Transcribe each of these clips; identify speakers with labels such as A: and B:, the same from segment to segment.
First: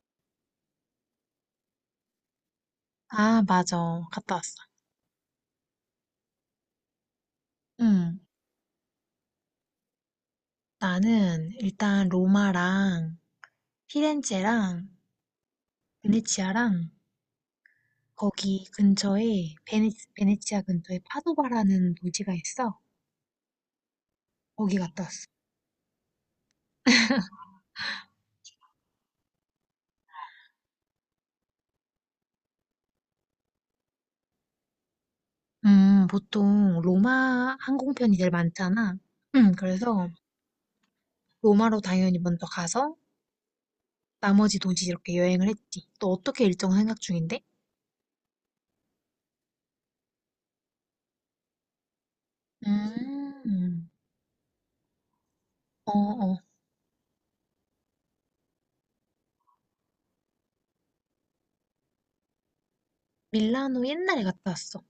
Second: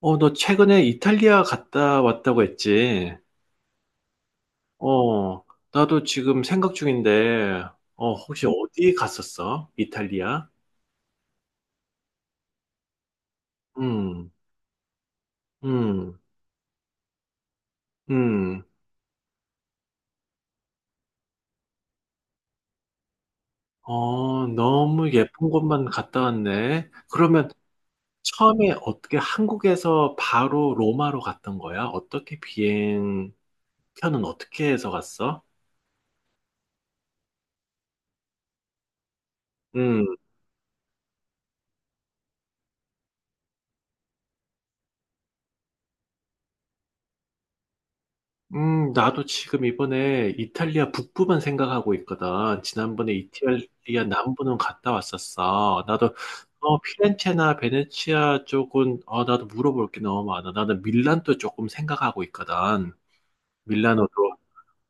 A: 너 최근에 이탈리아 갔다 왔다고 했지?
B: 아, 맞아. 갔다 왔어.
A: 어, 나도 지금 생각 중인데,
B: 응.
A: 혹시 어디 갔었어? 이탈리아?
B: 나는 일단 로마랑
A: 음,
B: 피렌체랑
A: 음,
B: 베네치아랑
A: 음.
B: 거기 근처에 베네치아 근처에 파도바라는 도시가 있어. 거기 갔다
A: 너무
B: 왔어.
A: 예쁜 곳만 갔다 왔네. 그러면 처음에 어떻게 한국에서 바로 로마로 갔던 거야? 어떻게 해서 갔어?
B: 보통 로마 항공편이 제일 많잖아. 그래서
A: 음.
B: 로마로 당연히 먼저 가서 나머지 도시 이렇게 여행을 했지. 또 어떻게 일정 생각 중인데?
A: 나도 지금 이번에 이탈리아 북부만 생각하고 있거든. 지난번에
B: 음,
A: 이탈리아 남부는 갔다 왔었어.
B: 어,
A: 나도
B: 어.
A: 피렌체나 베네치아 쪽은 나도 물어볼 게 너무 많아. 나는 밀란도 조금 생각하고 있거든.
B: 밀라노
A: 밀라노도.
B: 옛날에 갔다 왔어.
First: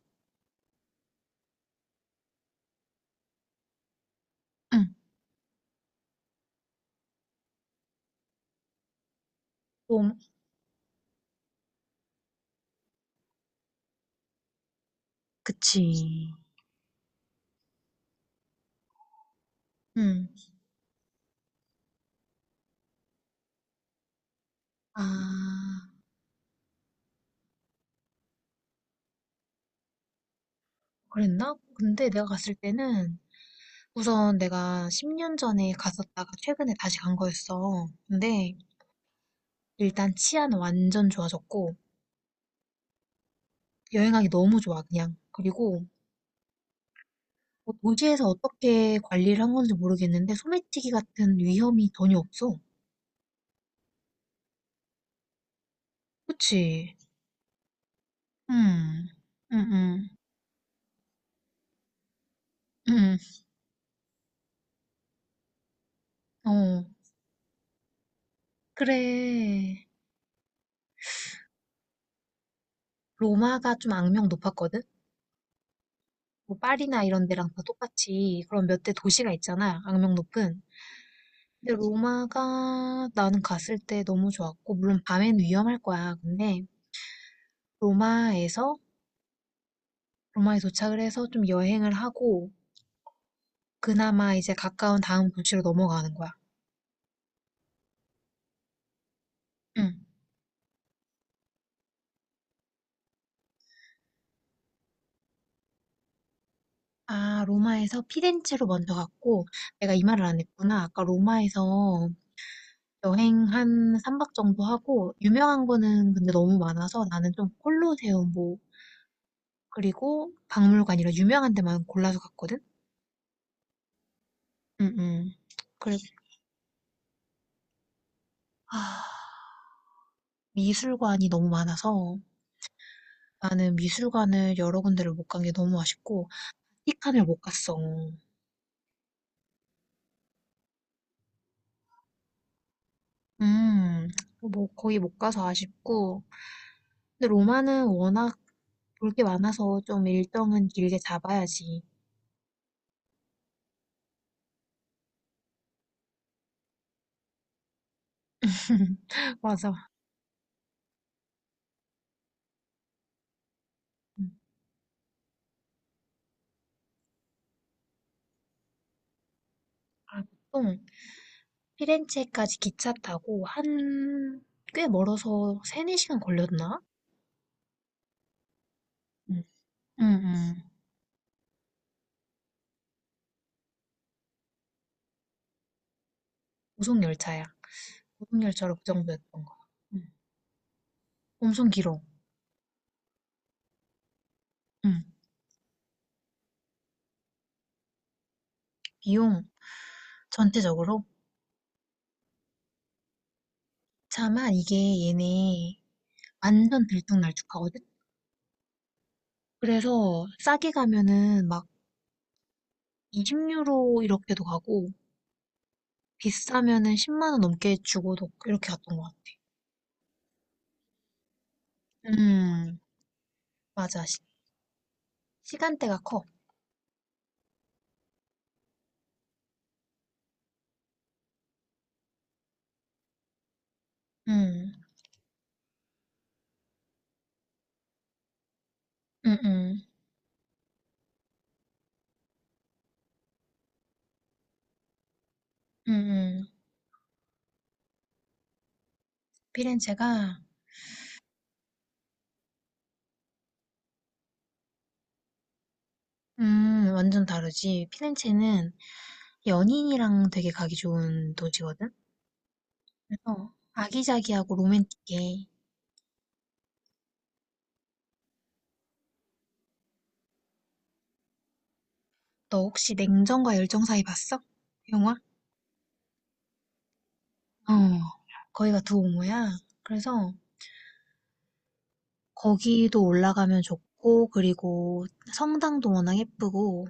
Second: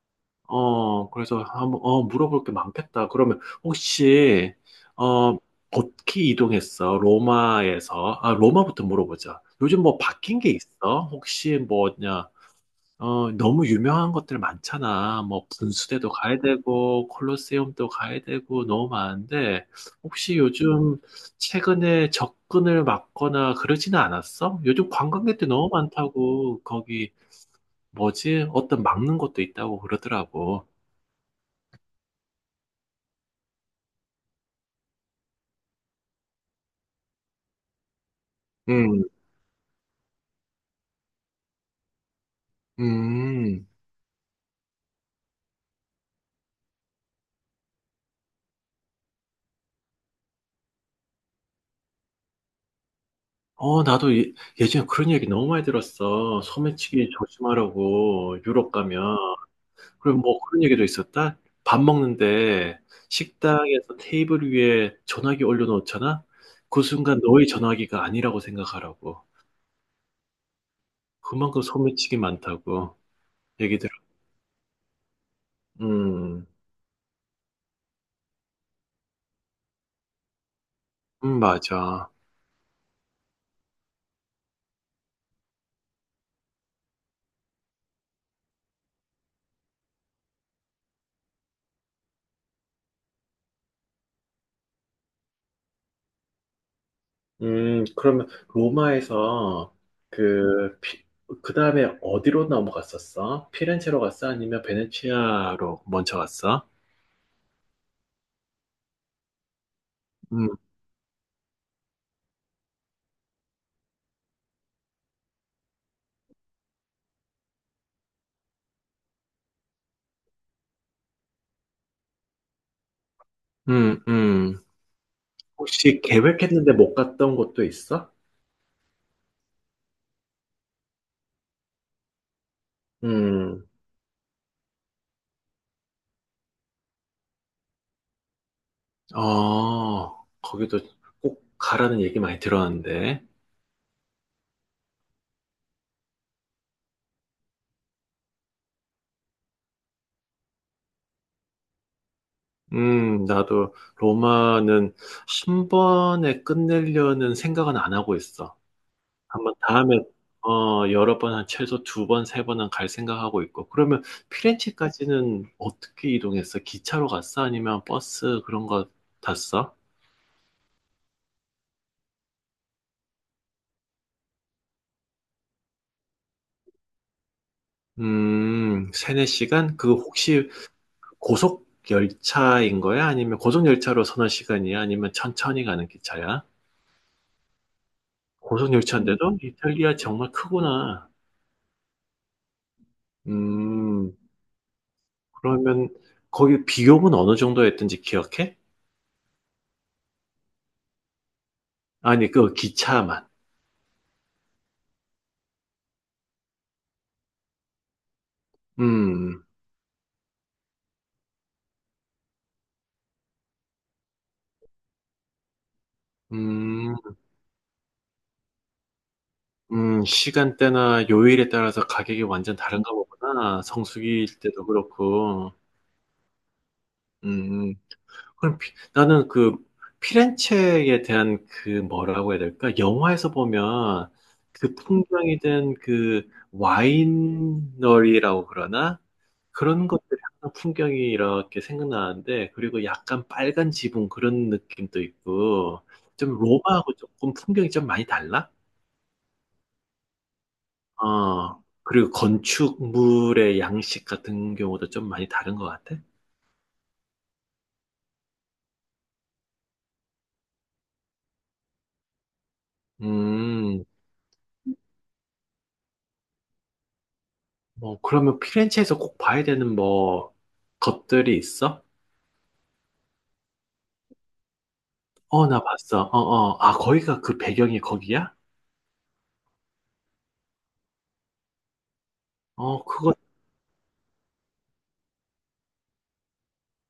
A: 그래서 한번 물어볼 게 많겠다. 그러면 혹시
B: 응.
A: 어, 어떻게 이동했어? 로마에서. 아, 로마부터 물어보자. 요즘 뭐
B: 롬,
A: 바뀐 게 있어? 혹시 뭐냐? 너무 유명한 것들 많잖아. 뭐, 분수대도
B: 그치.
A: 가야 되고, 콜로세움도 가야 되고, 너무 많은데,
B: 음.
A: 혹시 요즘 최근에 접근을 막거나 그러지는 않았어? 요즘 관광객들 너무
B: 아,
A: 많다고, 거기, 뭐지? 어떤 막는 것도 있다고 그러더라고.
B: 그랬나? 근데 내가 갔을 때는 우선 내가 10년 전에 갔었다가 최근에 다시 간 거였어. 근데
A: 음,
B: 일단 치안 완전 좋아졌고
A: 음.
B: 여행하기 너무 좋아, 그냥. 그리고 뭐 도시에서 어떻게 관리를 한 건지 모르겠는데 소매치기 같은 위험이 전혀 없어.
A: 나도 예전에 그런 얘기 너무 많이 들었어.
B: 그치?
A: 소매치기 조심하라고, 유럽
B: 음,
A: 가면.
B: 음, 음,
A: 그리고 뭐 그런 얘기도 있었다. 밥 먹는데
B: 음,
A: 식당에서 테이블 위에 전화기 올려놓잖아? 그
B: 어.
A: 순간 너의 전화기가 아니라고 생각하라고.
B: 그래.
A: 그만큼 소매치기 많다고.
B: 로마가
A: 얘기 들어.
B: 좀 악명 높았거든?
A: 음,
B: 뭐 파리나 이런 데랑 다 똑같이 그런 몇 대 도시가 있잖아, 악명 높은. 근데
A: 맞아.
B: 로마가 나는 갔을 때 너무 좋았고, 물론 밤엔 위험할 거야. 근데 로마에서, 로마에 도착을 해서 좀 여행을 하고, 그나마 이제 가까운 다음 도시로 넘어가는 거야.
A: 그러면 로마에서
B: 응.
A: 그, 피, 그 다음에 어디로 넘어갔었어? 피렌체로 갔어? 아니면 베네치아로 먼저 갔어?
B: 아, 로마에서 피렌체로 먼저 갔고, 내가 이 말을 안
A: 음,
B: 했구나. 아까 로마에서 여행 한 3박 정도 하고, 유명한 거는 근데 너무 많아서 나는 좀 콜로세움, 뭐, 그리고 박물관이라 유명한 데만 골라서 갔거든?
A: 음, 음.
B: 응응. 그래,
A: 혹시 계획했는데 못 갔던 곳도 있어?
B: 아, 미술관이 너무 많아서
A: 음.
B: 나는 미술관을 여러 군데를 못 간 게 너무 아쉽고, 티칸을 못 갔어.
A: 거기도 꼭 가라는 얘기 많이 들었는데.
B: 음, 뭐 거의 못 가서 아쉽고. 근데 로마는 워낙 볼 게 많아서 좀 일정은 길게 잡아야지.
A: 나도 로마는 한 번에 끝내려는 생각은 안 하고 있어. 한번
B: 맞아.
A: 다음에, 여러 번, 한 최소 두 번, 세 번은 갈 생각하고 있고. 그러면
B: 음.
A: 피렌체까지는 어떻게 이동했어? 기차로 갔어? 아니면 버스 그런 거 탔어?
B: 아, 보통 피렌체까지 기차 타고 한 꽤 멀어서 세네 시간 걸렸나?
A: 세네
B: 응,
A: 시간? 그
B: 응,
A: 혹시
B: 응.
A: 고속 열차인 거야? 아니면 고속 열차로 서너 시간이야? 아니면 천천히 가는 기차야?
B: 고속열차야.
A: 고속
B: 고속열차로 그
A: 열차인데도?
B: 정도였던 거야.
A: 이탈리아
B: 응.
A: 정말 크구나.
B: 엄청 길어.
A: 음,
B: 음.
A: 그러면 거기 비용은 어느 정도였던지 기억해?
B: 비용 전체적으로.
A: 아니, 그 기차만.
B: 차만 이게 얘네 완전 들쭉날쭉하거든?
A: 음,
B: 그래서 싸게 가면은 막 20유로 이렇게도 가고
A: 음,
B: 비싸면은 10만 원 넘게 주고도 이렇게 갔던 것 같아.
A: 시간대나 요일에 따라서 가격이 완전
B: 음,
A: 다른가 보구나.
B: 맞아.
A: 성수기일 때도 그렇고.
B: 시간대가 커.
A: 음. 그럼 나는 그 피렌체에 대한 그 뭐라고 해야 될까? 영화에서 보면
B: 음,
A: 그 풍경이 된 그 와이너리라고 그러나?
B: 음, 음,
A: 그런 것들이 항상 풍경이 이렇게 생각나는데 그리고 약간 빨간 지붕 그런 느낌도 있고
B: 음,
A: 좀
B: 음.
A: 로마하고 조금 풍경이 좀 많이 달라?
B: 피렌체가.
A: 그리고 건축물의 양식 같은 경우도 좀 많이 다른 것 같아?
B: 완전 다르지. 피렌체는 연인이랑 되게 가기 좋은 도시거든? 그래서
A: 음.
B: 아기자기하고 로맨틱해.
A: 뭐, 그러면 피렌체에서 꼭 봐야 되는 뭐, 것들이 있어?
B: 너 혹시 냉정과 열정 사이 봤어? 영화?
A: 어, 나 봤어. 어, 어. 아, 거기가 그
B: 어,
A: 배경이 거기야?
B: 거기가 두 오모야. 그래서
A: 어,
B: 거기도
A: 그거,
B: 올라가면 좋고, 그리고 성당도 워낙 예쁘고.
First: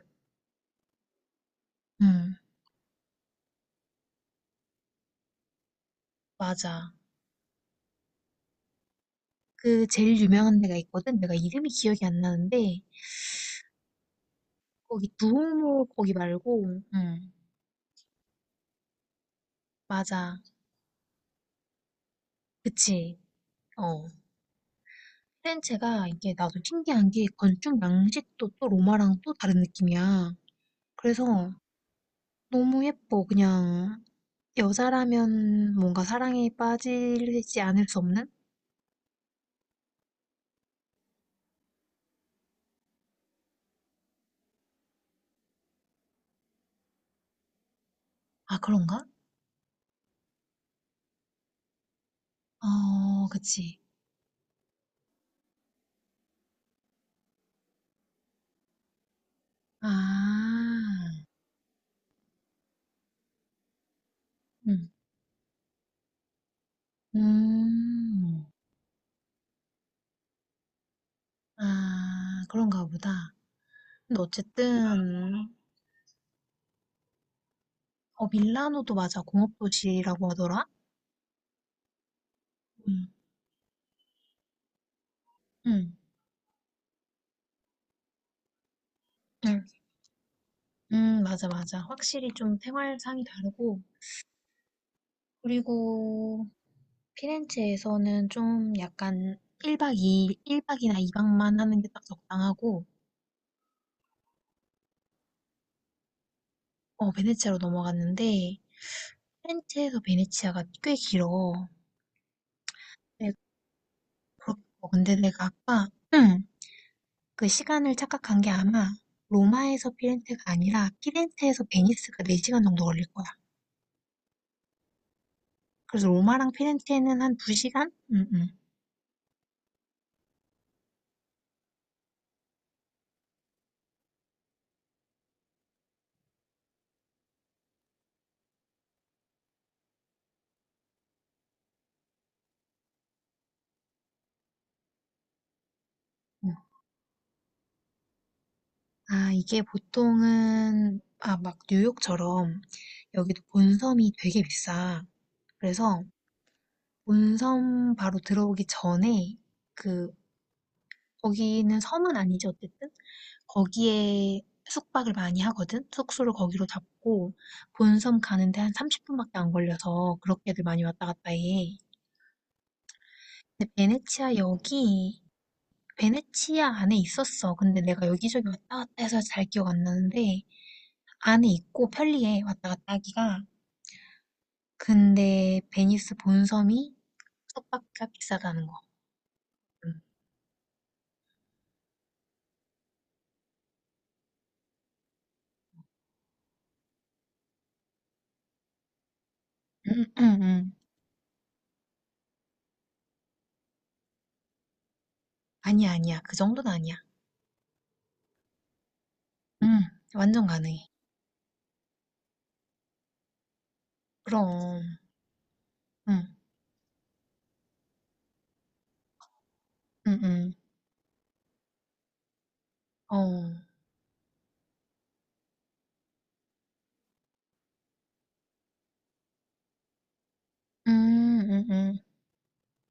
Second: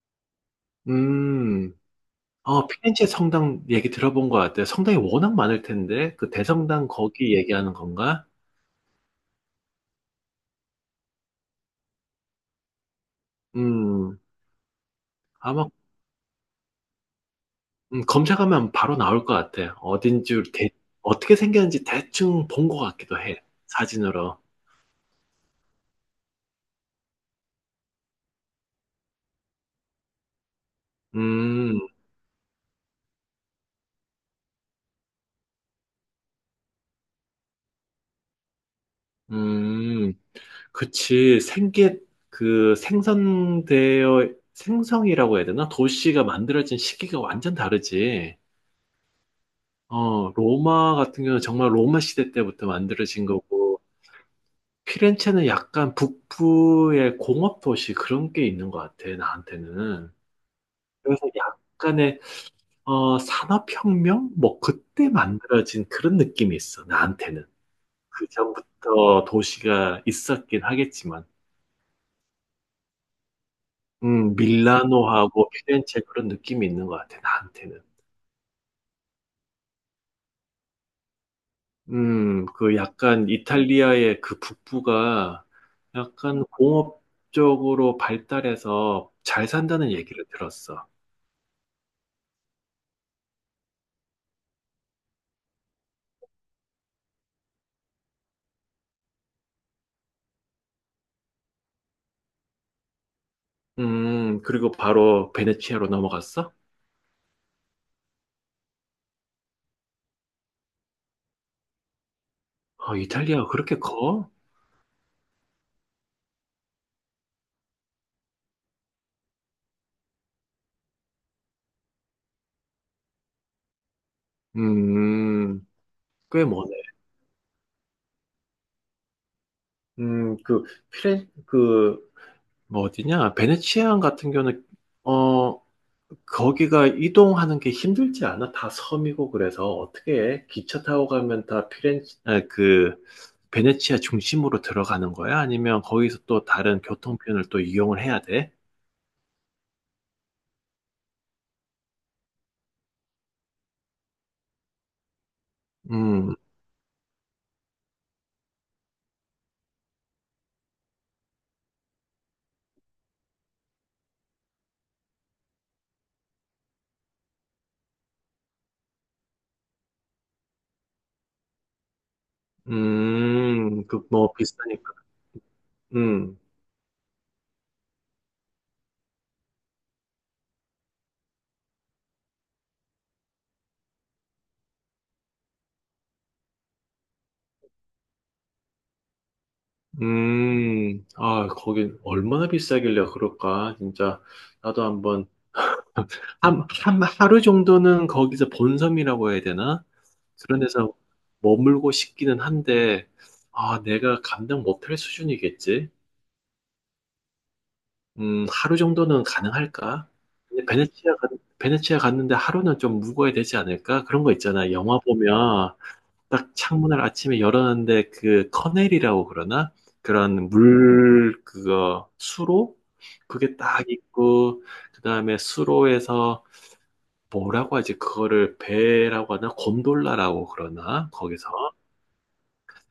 A: 음.
B: 음,
A: 피렌체 성당 얘기 들어본 것 같아. 성당이 워낙 많을 텐데, 그 대성당
B: 맞아.
A: 거기 얘기하는 건가?
B: 그 제일 유명한 데가 있거든? 내가 이름이 기억이 안 나는데,
A: 음,
B: 거기 두
A: 아마,
B: 오모 거기 말고. 음,
A: 검색하면 바로 나올 것 같아.
B: 맞아.
A: 어딘지, 어떻게 생겼는지 대충 본 것
B: 그치.
A: 같기도 해.
B: 어.
A: 사진으로.
B: 피렌체가 이게 나도 신기한 게 건축 양식도 또 로마랑 또 다른 느낌이야. 그래서
A: 음,
B: 너무 예뻐, 그냥. 여자라면 뭔가 사랑에 빠지지 않을 수 없는?
A: 음. 그치, 생성이라고 해야 되나? 도시가 만들어진 시기가 완전 다르지.
B: 아, 그런가?
A: 로마 같은 경우는 정말 로마 시대 때부터 만들어진
B: 어, 그치.
A: 거고, 피렌체는 약간 북부의 공업 도시 그런 게 있는 것 같아,
B: 아,
A: 나한테는. 그래서 약간의, 산업혁명? 뭐,
B: 음,
A: 그때 만들어진 그런 느낌이 있어, 나한테는. 그
B: 음,
A: 전부터 도시가 있었긴 하겠지만.
B: 아, 그런가 보다. 근데
A: 밀라노하고
B: 어쨌든,
A: 피렌체 그런 느낌이 있는 것 같아, 나한테는.
B: 밀라노도 맞아. 공업도시라고 하더라?
A: 그
B: 음,
A: 약간 이탈리아의 그 북부가
B: 음,
A: 약간 공업적으로 발달해서 잘
B: 음,
A: 산다는 얘기를 들었어.
B: 맞아, 맞아. 확실히 좀 생활상이 다르고, 그리고 피렌체에서는 좀 약간 1박 2일, 박이나 2박만 하는 게 딱 적당하고.
A: 그리고 바로 베네치아로 넘어갔어?
B: 어, 베네치아로 넘어갔는데 프렌체에서 베네치아가 꽤 길어.
A: 아,
B: 네,
A: 이탈리아가 그렇게 커?
B: 근데 내가 아까 응, 그 시간을 착각한 게 아마 로마에서 피렌체가 아니라 피렌체에서 베니스가 4시간 정도 걸릴 거야.
A: 음,
B: 그래서
A: 꽤
B: 로마랑
A: 머네.
B: 피렌체는 한 2시간? 응, 응.
A: 음, 그, 피렌, 그, 뭐 어디냐? 베네치아 같은 경우는, 어, 거기가 이동하는 게 힘들지 않아? 다 섬이고 그래서 어떻게 기차 타고 가면 다 피렌체 아, 그 베네치아 중심으로 들어가는 거야? 아니면 거기서 또
B: 응.
A: 다른 교통편을 또 이용을 해야 돼?
B: 아, 이게 보통은 막 뉴욕처럼 여기도 본섬이 되게 비싸. 그래서
A: 음,
B: 본섬 바로 들어오기 전에 그 거기는 섬은 아니지, 어쨌든. 거기에 숙박을 많이 하거든? 숙소를 거기로 잡고, 본섬 가는데 한 30분밖에 안 걸려서 그렇게들 많이 왔다 갔다 해. 근데
A: 그 뭐
B: 베네치아
A: 비싸니까.
B: 역이,
A: 음,
B: 베네치아 안에 있었어. 근데 내가 여기저기 왔다 갔다 해서 잘 기억 안 나는데, 안에 있고 편리해, 왔다 갔다 하기가. 근데 베니스 본섬이 숙박비가 비싸다는 거. 음.
A: 아, 거긴 얼마나 비싸길래 그럴까? 진짜 나도 한번 하루 정도는 거기서 본섬이라고 해야 되나?
B: 음, 음,
A: 그런
B: 음.
A: 데서 머물고 싶기는 한데, 아, 내가 감당 못할 수준이겠지?
B: 아니야, 아니야. 그 정도는 아니야.
A: 하루 정도는
B: 음,
A: 가능할까?
B: 완전
A: 근데
B: 가능해.
A: 베네치아 갔는데 하루는 좀 묵어야 되지 않을까? 그런 거 있잖아.
B: 그럼.
A: 영화 보면
B: 응.
A: 딱 창문을 아침에 열었는데 그 커넬이라고 그러나? 그런
B: 응응.
A: 물, 그거, 수로?
B: 어.
A: 그게 딱 있고, 그 다음에 수로에서 뭐라고 하지? 그거를 배라고 하나? 곤돌라라고 그러나?
B: 음.
A: 거기서
B: 음음.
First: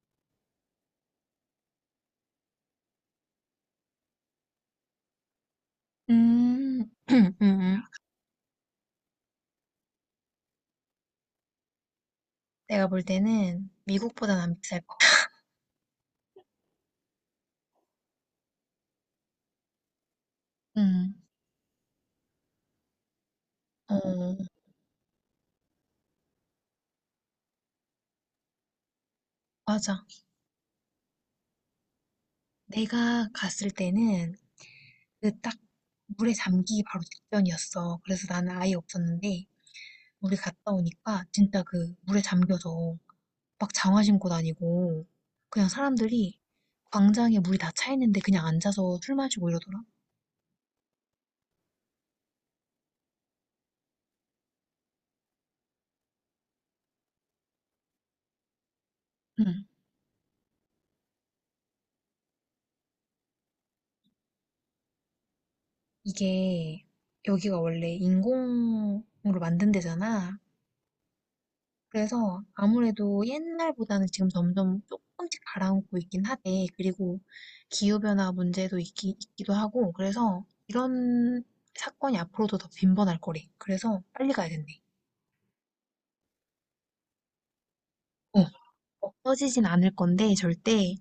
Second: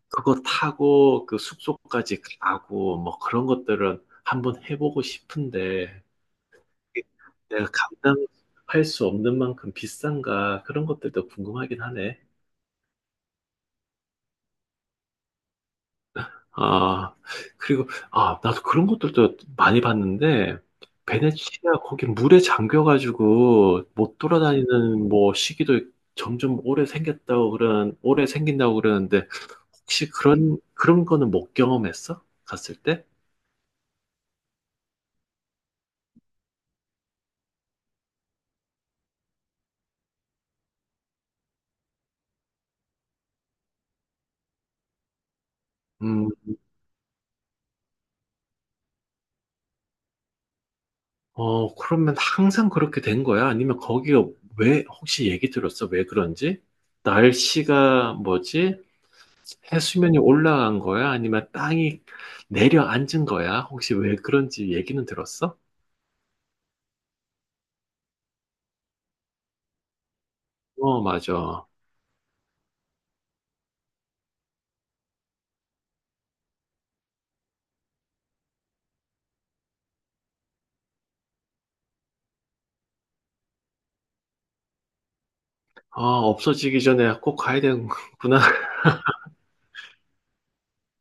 A: 그거 타고 그 숙소까지 가고 뭐 그런 것들은 한번 해보고 싶은데
B: 음.
A: 내가
B: 음음.
A: 감당할 수 없는 만큼 비싼가? 그런 것들도 궁금하긴 하네.
B: 내가 볼 때는 미국보단 안 비쌀 거야.
A: 아, 그리고, 나도 그런 것들도 많이 봤는데,
B: 음.
A: 베네치아 거기 물에 잠겨가지고 못
B: 어.
A: 돌아다니는 뭐 시기도 점점 오래 생긴다고 그러는데,
B: 맞아.
A: 혹시 그런 거는 못 경험했어? 갔을 때?
B: 내가 갔을 때는 그 딱 물에 잠기기 바로 직전이었어. 그래서 나는 아예 없었는데 우리 갔다 오니까 진짜 그 물에 잠겨서 막 장화 신고 다니고 그냥
A: 음,
B: 사람들이 광장에 물이 다 차 있는데 그냥 앉아서 술 마시고 이러더라.
A: 그러면 항상 그렇게 된 거야? 아니면 거기가 왜, 혹시 얘기 들었어? 왜 그런지? 날씨가 뭐지?
B: 응.
A: 해수면이 올라간 거야? 아니면 땅이 내려앉은 거야? 혹시 왜 그런지 얘기는 들었어?
B: 이게 여기가 원래 인공으로 만든 데잖아.
A: 어, 맞아.
B: 그래서 아무래도 옛날보다는 지금 점점 조금씩 가라앉고 있긴 하대. 그리고 기후변화 문제도 있기도 하고. 그래서 이런 사건이 앞으로도 더 빈번할 거래. 그래서 빨리 가야 된대.
A: 아, 없어지기 전에 꼭 가야 되는구나.
B: 어, 없어지진 않을 건데 절대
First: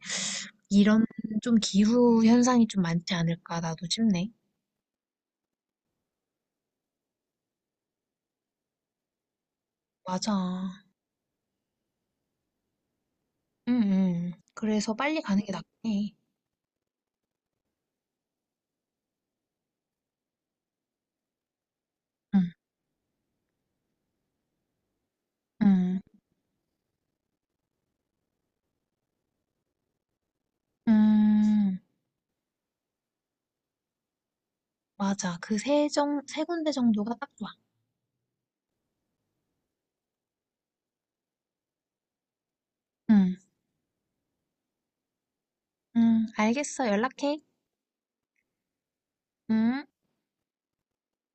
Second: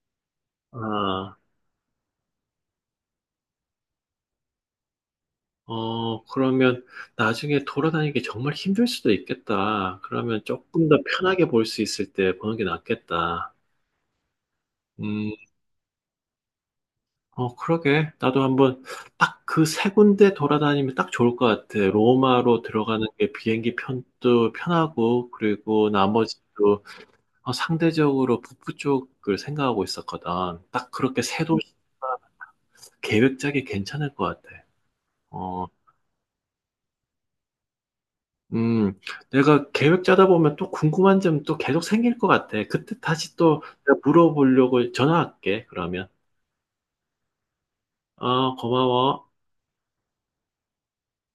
B: 이런
A: 아,
B: 좀 기후 현상이 좀 많지 않을까 나도 싶네.
A: 그러면 나중에 돌아다니기 정말 힘들 수도 있겠다.
B: 맞아.
A: 그러면 조금 더 편하게 볼 수 있을 때 보는 게 낫겠다.
B: 응, 응. 그래서 빨리
A: 음,
B: 가는 게 낫긴 해.
A: 그러게. 나도 한번 딱 그 세 군데 돌아다니면 딱 좋을 것 같아.
B: 응,
A: 로마로 들어가는 게 비행기 편도 편하고, 그리고
B: 응.
A: 나머지 도 상대적으로 북부 쪽을 생각하고 있었거든. 딱 그렇게 세 도시가
B: 음.
A: 계획 짜기 괜찮을 것 같아.
B: 맞아. 그
A: 어,
B: 세 군데 정도가 딱 좋아.
A: 음, 내가 계획 짜다 보면 또 궁금한 점 또 계속 생길 것 같아. 그때
B: 응.
A: 다시 또 내가 물어보려고 전화할게, 그러면.
B: 응. 알겠어. 연락해.
A: 고마워.
B: 응.